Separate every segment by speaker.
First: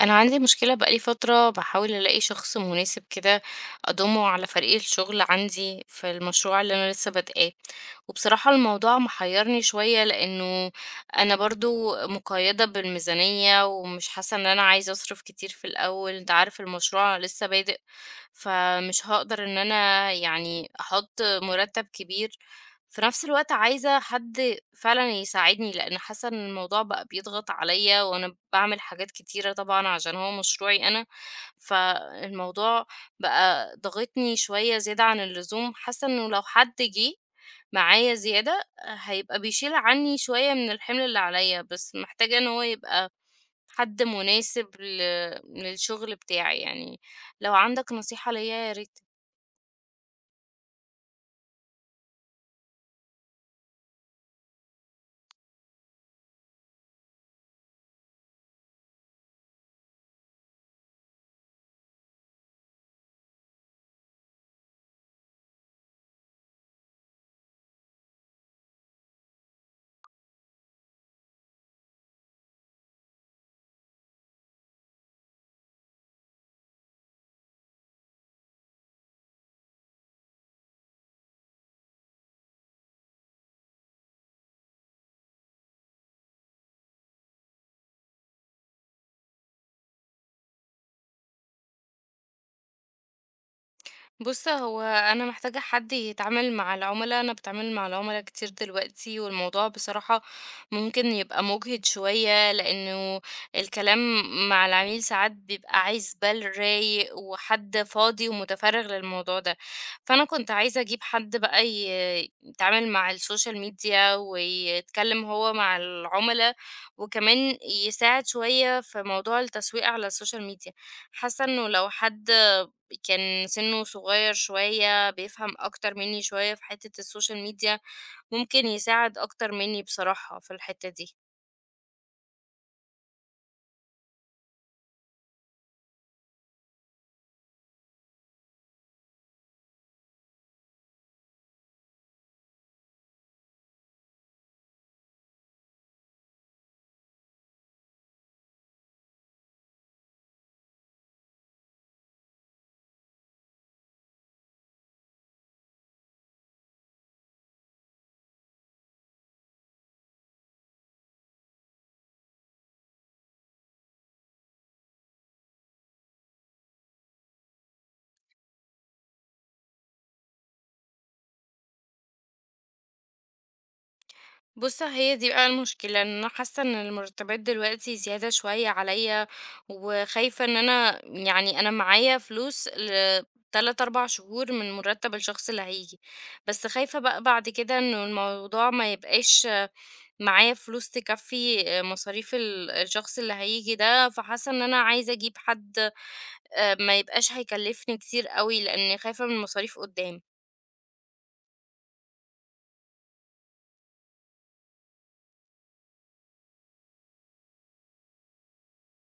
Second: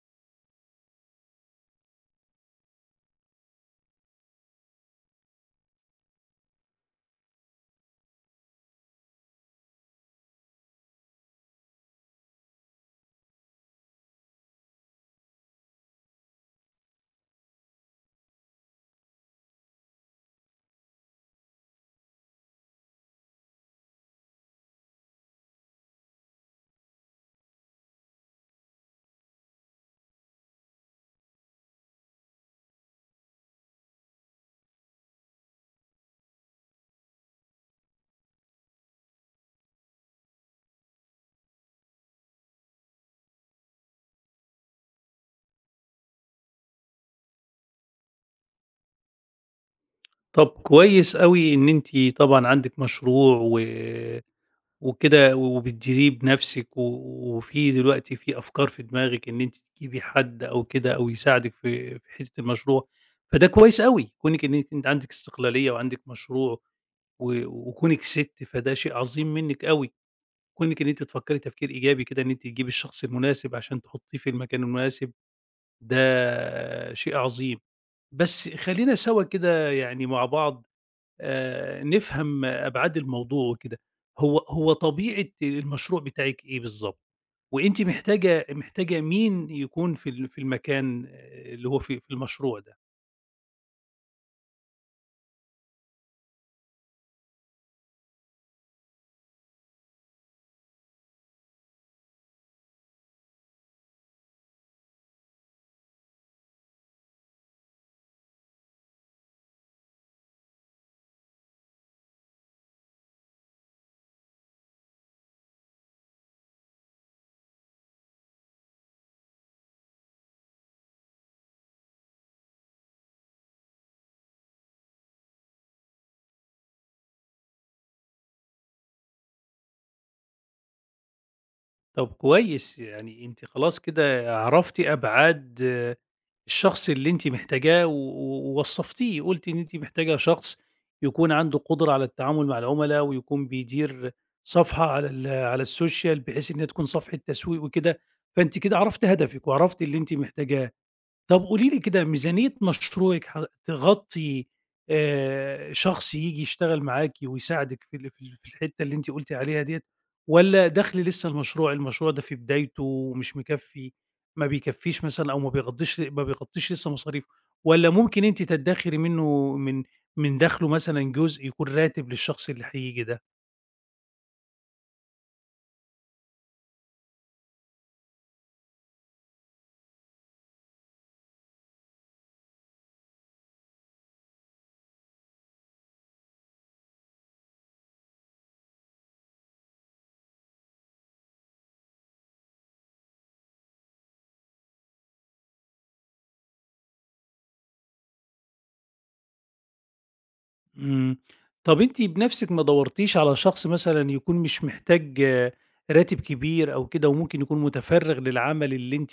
Speaker 1: انا عندي مشكله بقالي فتره بحاول الاقي شخص مناسب كده اضمه على فريق الشغل عندي في المشروع اللي انا لسه بادئاه. وبصراحه الموضوع محيرني شويه لانه انا برضو مقيده بالميزانيه ومش حاسه ان انا عايزه اصرف كتير في الاول، انت عارف المشروع لسه بادئ، فمش هقدر ان انا احط مرتب كبير. في نفس الوقت عايزه حد فعلًا يساعدني، لإن حاسة إن الموضوع بقى بيضغط عليّا، وأنا باعمل حاجات كتيرة طبعًا عشان هو مشروعي أنا، فالموضوع بقى ضاغطني شوية زيادة عن اللزوم. حاسة إنه لو حد جه معايا زيادة هيبقى بيشيل عني شوية من الحمل اللي عليّا، بس محتاجة إن هو يبقى حد مناسب للشغل بتاعي يعني. لو عندك نصيحة ليّا يا ريت.
Speaker 2: طب كويس أوي إن أنتِ طبعًا عندِك مشروع وكده وبتديريه بنفسِك، وفي دلوقتي في أفكار في دماغِك إن أنتِ تجيبي حد أو كده أو يساعدِك في حتّة المشروع، فده كويس أوي. كونِك إن أنتِ عندِك استقلالية وعندِك مشروع وكونِك سِت، فده شيء عظيم منِّك أوي. كونِك إن أنتِ تفكّري تفكير إيجابي كده، إن أنتِ تجيبي الشخص المناسب عشان تحطّيه في المكان المناسب، ده شيء عظيم. بس خلّينا سوا كده يعني مع بعض نفهم أبعاد الموضوع وكده. هو طبيعة المشروع بتاعِك إيه بالضبط؟ وأنتِ محتاجة مين يكون في المكان، اللي هو في المشروع ده؟
Speaker 1: بُص، هو أنا محتاجة حد يتعامل مع العُملا، أنا باتعامل مع العُملا كتير دلوقتي، والموضوع بصراحة ممكن يبقى مُجهِد شوية، لإنه الكلام مع العميل ساعات بيبقى عايز بال رايق وحد فاضي ومُتفرِّغ للموضوع ده. فأنا كنت عايزة أجيب حد بقى يتعامل مع السوشيال ميديا ويتكلم هو مع العُملا، وكمان يساعد شوية في موضوع التسويق على السوشيال ميديا. حاسة إنه لو حد كان سنه صغير شوية بيفهم أكتر مني شوية في حتة السوشيال ميديا ممكن يساعد أكتر مني بصراحة في الحتة دي.
Speaker 2: طب كويس، يعني أنتِ خلاص كده عرفتِ أبعاد، الشخص اللي أنتِ محتاجاه و و- ووصّفتيه، قُلتِ إن أنتِ محتاجة شخص يكون عنده قدرة على التعامل مع العُملا، ويكون بيدير صفحة على السوشيال، بحيث إنها تكون صفحة تسويق وكده، فأنتِ كده عرفتِ هدفِك وعرفتِ اللي أنتِ محتاجاه. طب قولي لي كده، ميزانية مشروعِك ح تغطّي شخص ييجي يشتغل معاكِ ويساعدِك في الحتّة اللي أنتِ قُلتِ عليها ديّة، والّا دخْل لسه المشروع، المشروع ده في بدايته ومش مكفّي، ما بيكفّيش مثلًا، أو ما بيغطّيش لسه مصاريفه، والّا ممكن أنتِ تدّخري منّه من دخْله مثلًا جزء يكون راتب للشخص اللي هييجي ده؟
Speaker 1: بص هي دي بقى المشكلة ان انا حاسة ان المرتبات دلوقتي زيادة شوية عليا، وخايفة ان انا انا معايا فلوس تلات أربع شهور من مرتب الشخص اللي هيجي، بس خايفة بقى بعد كده انه الموضوع ما يبقاش معايا فلوس تكفي مصاريف الشخص اللي هيجي ده، فحاسة ان انا عايزة اجيب حد ما يبقاش هيكلّفني كتير أوي، لإنّي خايفة من المصاريف قُدّام.
Speaker 2: إمم. طَب أنتِ بنَفْسِك ما دَوّرتيش على شخص مثلًا يكون مش محتاج، راتب كبير أو كده، وممكن يكون متفرِّغ للعمل اللي أنتِ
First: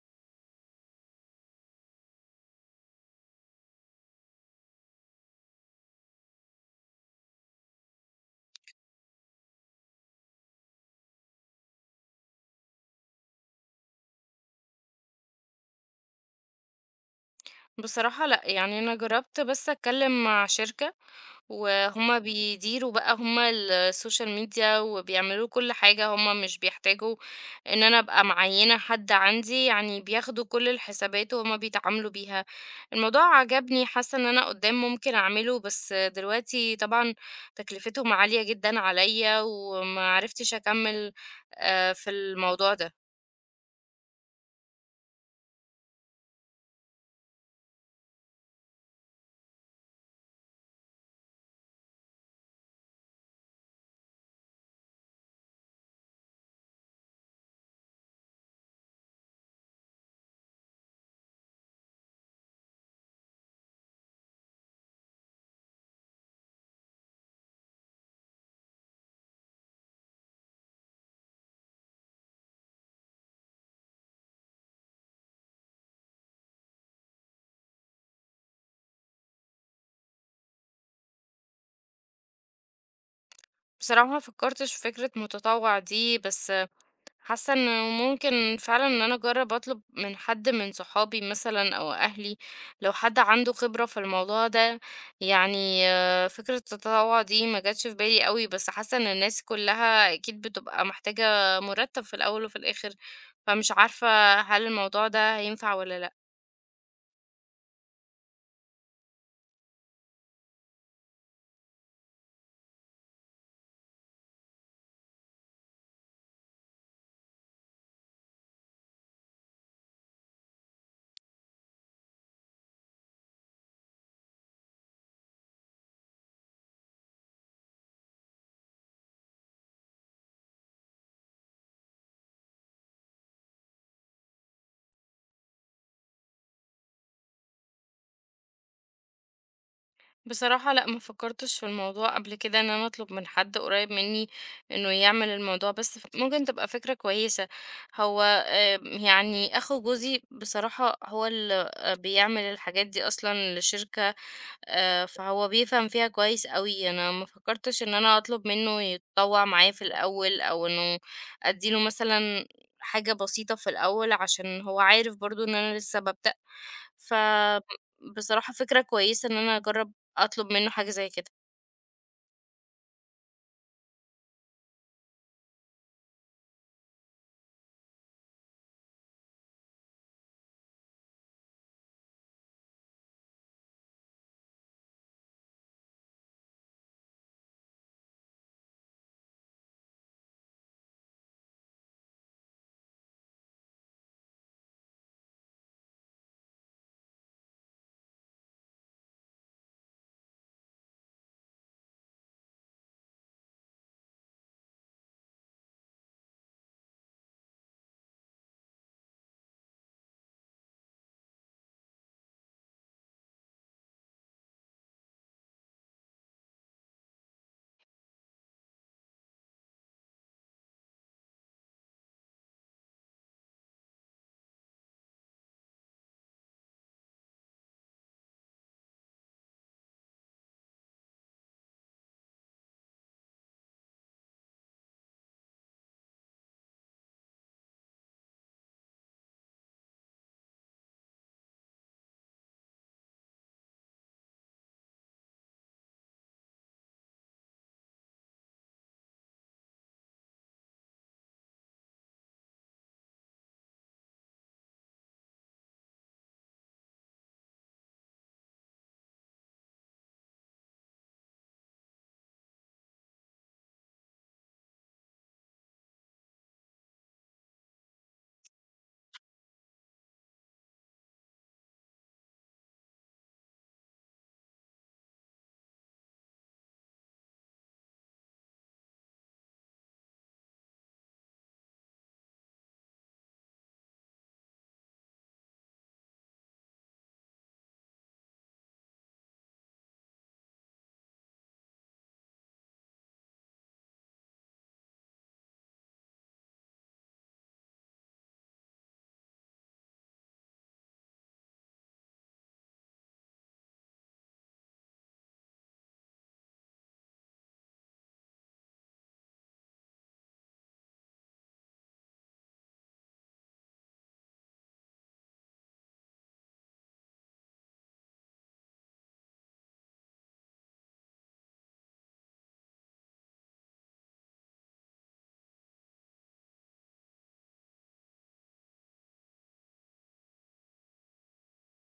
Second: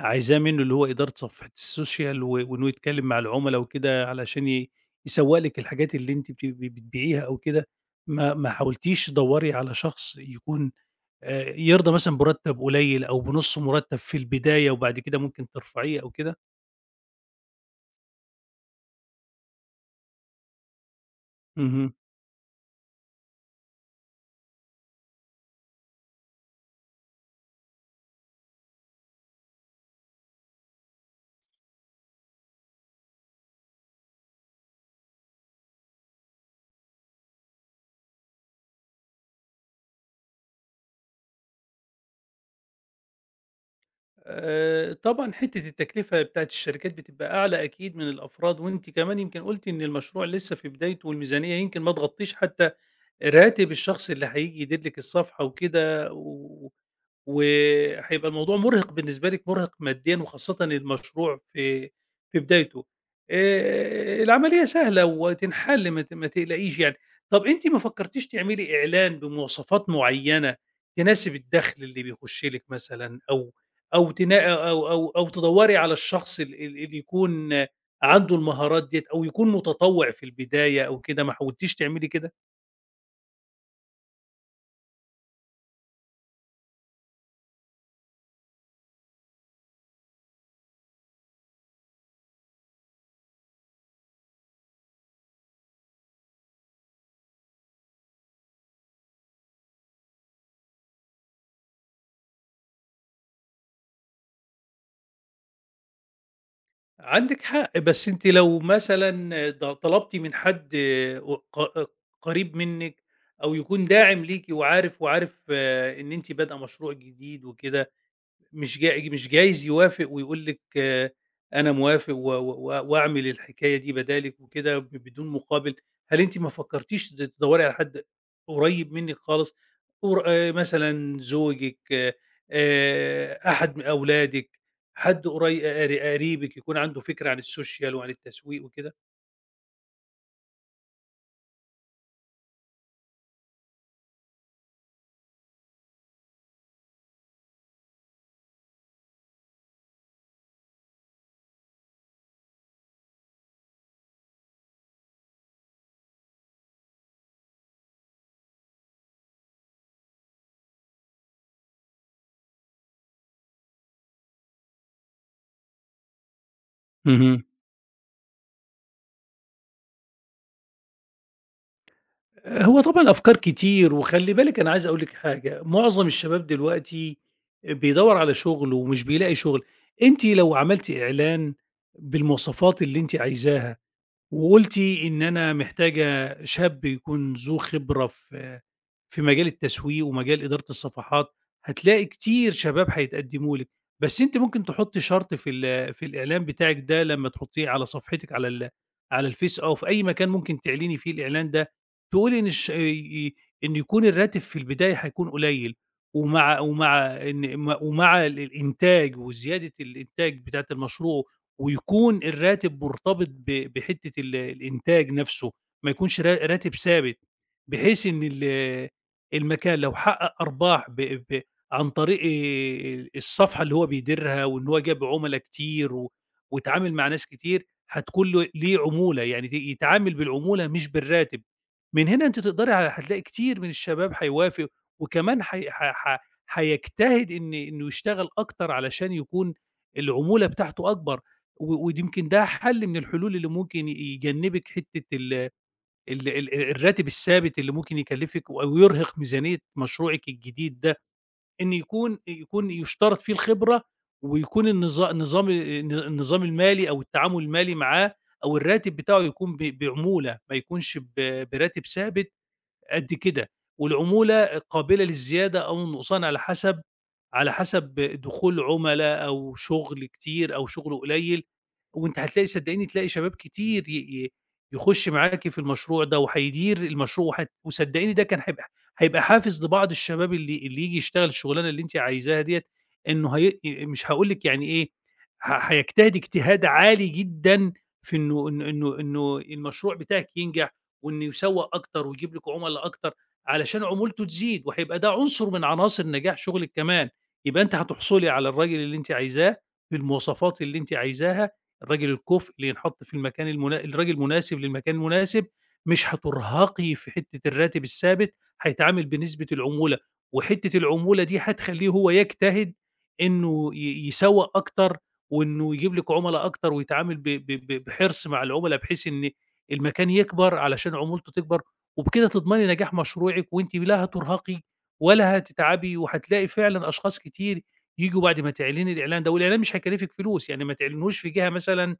Speaker 2: عايزاه منّه، اللي هو إدارة صفحة السوشيال وإنه يتكلّم مع العُملا وكده، علشان يسوّق لِك الحاجات اللي أنتِ بتبيعيها أو كده. ما حاولتيش تدوّري على شخص يكون يرضى مثلًا بمُرتَّب قليل أو بنُص مُرتَّب في البداية وبعد كده ممكن ترفعيه أو كده؟
Speaker 1: بصراحة لأ، يعني أنا جرّبت بس أتكلّم مع شركة
Speaker 2: اهم.
Speaker 1: وهُم بيديروا بقى هُم السوشيال ميديا وبيعملوا كل حاجة، هُم مش بيحتاجوا إن أنا أبقى معيّنة حد عندي، يعني بياخدوا كل الحسابات وهُم بيتعاملوا بيها. الموضوع عجبني، حاسّة إن أنا قُدّام ممكن أعمله، بس دلوقتي طبعًا تكلفتهم عالية جدًا عليّا وما عرفتش أكمّل في الموضوع ده.
Speaker 2: طبعًا حتّة التكلفة بتاعة الشركات بتبقى أعلى أكيد من الأفراد، وأنتِ كمان يمكن قُلتِ إن المشروع لسه في بدايته، والميزانية يمكن ما تغطّيش حتى راتب الشخص اللي هييجي يدير لِك الصفحة وكده، وهيبقى الموضوع مُرهق بالنسبة لِك، مُرهق ماديًا وخاصةً المشروع في بدايته. العملية سهلة وتنحل، ما تقلقيش يعني. طَب أنتِ ما فكّرتيش تعملي إعلان بمواصفات معيّنة تناسب الدخل اللي بيخُش لِك مثلًا، أو أو تنا أو أو أو تدوّري على الشخص ال ال اللي يكون عنده المهارات ديّة، أو يكون متطوّع في البداية أو كده؟ ما حاولتيش تعملي كده؟
Speaker 1: بصراحة ما فكرتش في فكرة متطوع دي، بس حاسة انه ممكن فعلا ان انا اجرب اطلب من حد من صحابي مثلا او اهلي لو حد عنده خبرة في الموضوع ده. يعني آه، فكرة التطوع دي ما جاتش في بالي قوي، بس حاسة ان الناس كلها اكيد بتبقى محتاجة مرتب في الاول وفي الاخر، فمش عارفة هل الموضوع ده هينفع ولا لا.
Speaker 2: عندِك حق، بس أنتِ لو مثلًا طلبتِ من حد ق قريب منِّك، أو يكون داعم ليكِ وعارف إن أنتِ بادئة مشروع جديد وكده، مش جايز يوافق ويقول لِك، أنا موافق و و وأعمل الحكاية دي بدالِك وكده بدون مقابل، هل أنتِ ما فكرتيش تدوّري على حد قريب منِّك خالص، قر مثلًا زوجِك، أحد من أولادِك، حد قريبِك يكون عنده فكرة عن السوشيال وعن التسويق وكده؟
Speaker 1: بصراحة لأ، ما فكرتش في الموضوع قبل كده إن أنا أطلب من حد قريب مني إنه يعمل الموضوع، بس ممكن تبقى فكرة كويسة. هو آه، يعني أخو جوزي بصراحة هو اللي آه، بيعمل الحاجات دي أصلا لشركة، آه، فهو بيفهم فيها كويس قوي. أنا ما فكرتش إن أنا أطلب منه يتطوع معايا في الأول أو إنه أديله مثلا حاجة بسيطة في الأول عشان هو عارف برضو إن أنا لسه ببدأ، فبصراحة فكرة كويسة إن أنا أجرب أطلب منه حاجة زي كده.
Speaker 2: هو طبعًا أفكار كتير، وخلّي بالِك، أنا عايز أقول لِك حاجة، معظم الشباب دلوقتي بيدوّر على شغل ومش بيلاقي شغل. أنتِ لو عملتِ إعلان بالمواصفات اللي أنتِ عايزاها، وقُلتِ إن أنا محتاجة شاب يكون ذو خبرة في مجال التسويق ومجال إدارة الصفحات، هتلاقي كتير شباب هيتقدموا لِك. بس أنتِ ممكن تحطّي شرط في الإعلان بتاعِك ده، لمّا تحطّيه على صفحتِك على الفيس أو في أي مكان ممكن تعلني فيه الإعلان ده، تقولي إن الش آه، ي إن يكون الراتب في البداية هيكون قليل، ومع ومع إن م ومع ال الإنتاج وزيادة الإنتاج بتاعة المشروع، ويكون الراتب مرتبط بحتّة الإنتاج نَفْسه، ما يكونش راتب ثابت، بحيث إن المكان لو حقق أرباح ب ب عن طريق الصفحة اللي هو بيديرها، وإن هو جاب عُملا كتير واتعامل مع ناس كتير، هتكون له ليه عمولة، يعني يتعامل بالعمولة مش بالراتب. من هنا أنتِ تقدري هتلاقي كتير من الشباب هيوافق، وكمان حي ح ح هيجتهد إنه يشتغل أكتر علشان يكون العمولة بتاعته أكبر، وده يمكن ده حل من الحلول اللي ممكن يجنبِك حتّة ال ال ال الراتب الثابت اللي ممكن يكلّفِك، أو يرهق ميزانية مشروعِك الجديد ده، إن يكون يُشترط فيه الخبرة، ويكون النظام النظام المالي أو التعامل المالي معاه، أو الراتب بتاعه يكون بعمولة، ما يكونش براتب ثابت قد كده، والعمولة قابلة للزيادة أو النقصان على حسب، على حسب دخول عُملا أو شغل كتير أو شغل قليل. وأنتِ هتلاقي صدّقيني تلاقي شباب كتير ي ي يخُش معاكِ في المشروع ده، وهيدير المشروع، وهت وصدّقيني ده كان هيبقى حافز لبعض الشباب اللي ييجي يشتغل الشغلانة اللي أنتِ عايزاها ديّة، إنه هي مش هاقول لِك يعني إيه، هيجتهد اجتهاد عالي جدًا في إنه المشروع بتاعِك ينجح، وإنه يسوّق أكتر ويجيب لِك عُملا أكتر علشان عمولته تزيد، وهيبقى ده عنصر من عناصر نجاح شغلِك كمان، يبقى أنتِ هتحصلي على الراجل اللي أنتِ عايزاه، بالمواصفات اللي أنتِ عايزاها. الراجل الكُفء اللي ينحط في المكان الراجل المناسب للمكان المناسب، مش هترهقي في حتّة الراتب الثابت، هيتعامل بنسبة العمولة، وحتّة العمولة دي هتخلّيه هو يجتهد إنه يسوّق أكتر، وإنه يجيب لِك عُملا أكتر، ويتعامل ب ب ب بحرص مع العُملا، بحيث إن المكان يكبر علشان عمولته تكبر، وبكده تضمني نجاح مشروعِك، وأنتِ لا هترهقي ولا هتتعبي، وهتلاقي فعلًا أشخاص كتير ييجوا بعد ما تعلني الإعلان ده، والإعلان مش هيكلّفِك فلوس، يعني ما تعلنيهوش في جهة مثلًا،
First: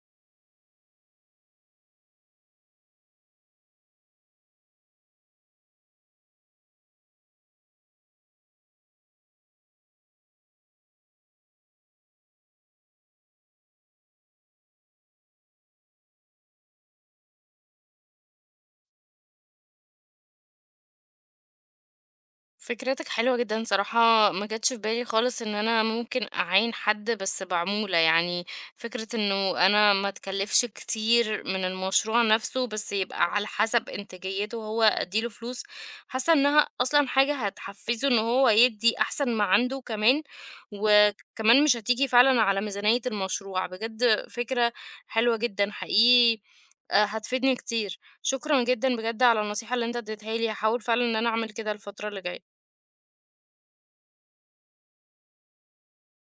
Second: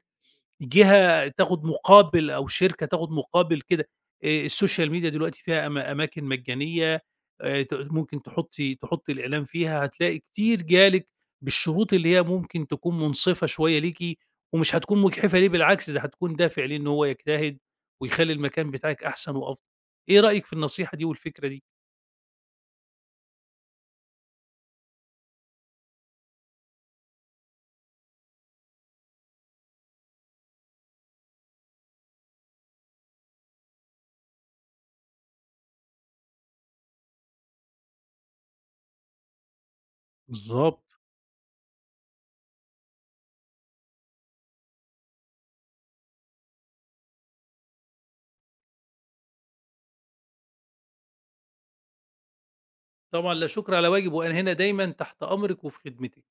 Speaker 2: جهة تاخد مقابل أو شركة تاخد مقابل كده، السوشيال ميديا دلوقتي فيها أماكن مجانية، ت ممكن تحطّي الإعلان فيها، هتلاقي كتير جالِك بالشروط اللي هي ممكن تكون مُنصِفة شوية ليكِ، ومش هتكون مُجحفة ليه، بالعكس ده هتكون دافع ليه إن هو يجتهد، ويخلّي المكان بتاعِك أحسن وأفضل. إيه رأيِك في النصيحة دي والفكرة دي؟
Speaker 1: فكرتك حلوة جدًا صراحة، ما جاتش في بالي خالص إن أنا ممكن أعين حد بس بعمولة، يعني فكرة إنه أنا ما أتكلفش كتير من المشروع نفسه، بس يبقى على حسب إنتاجيته هو أدّي له فلوس، حاسة إنها أصلًا حاجة هتحفزه إن هو يدّي أحسن ما عنده كمان،
Speaker 2: بالضبط.
Speaker 1: وكمان مش هتيجي فعلًا على ميزانية المشروع، بجد فكرة حلوة جدًا حقيقي. هتفيدني كتير، شكرًا جدًا بجد على النصيحة اللي أنت اديتها لي، هاحاول فعلًا إن أنا أعمل كده الفترة اللي جاية.
Speaker 2: طبعًا لا شُكر على واجب، وأنا هنا دايمًا تحت أمرِك وفي خدمتِك.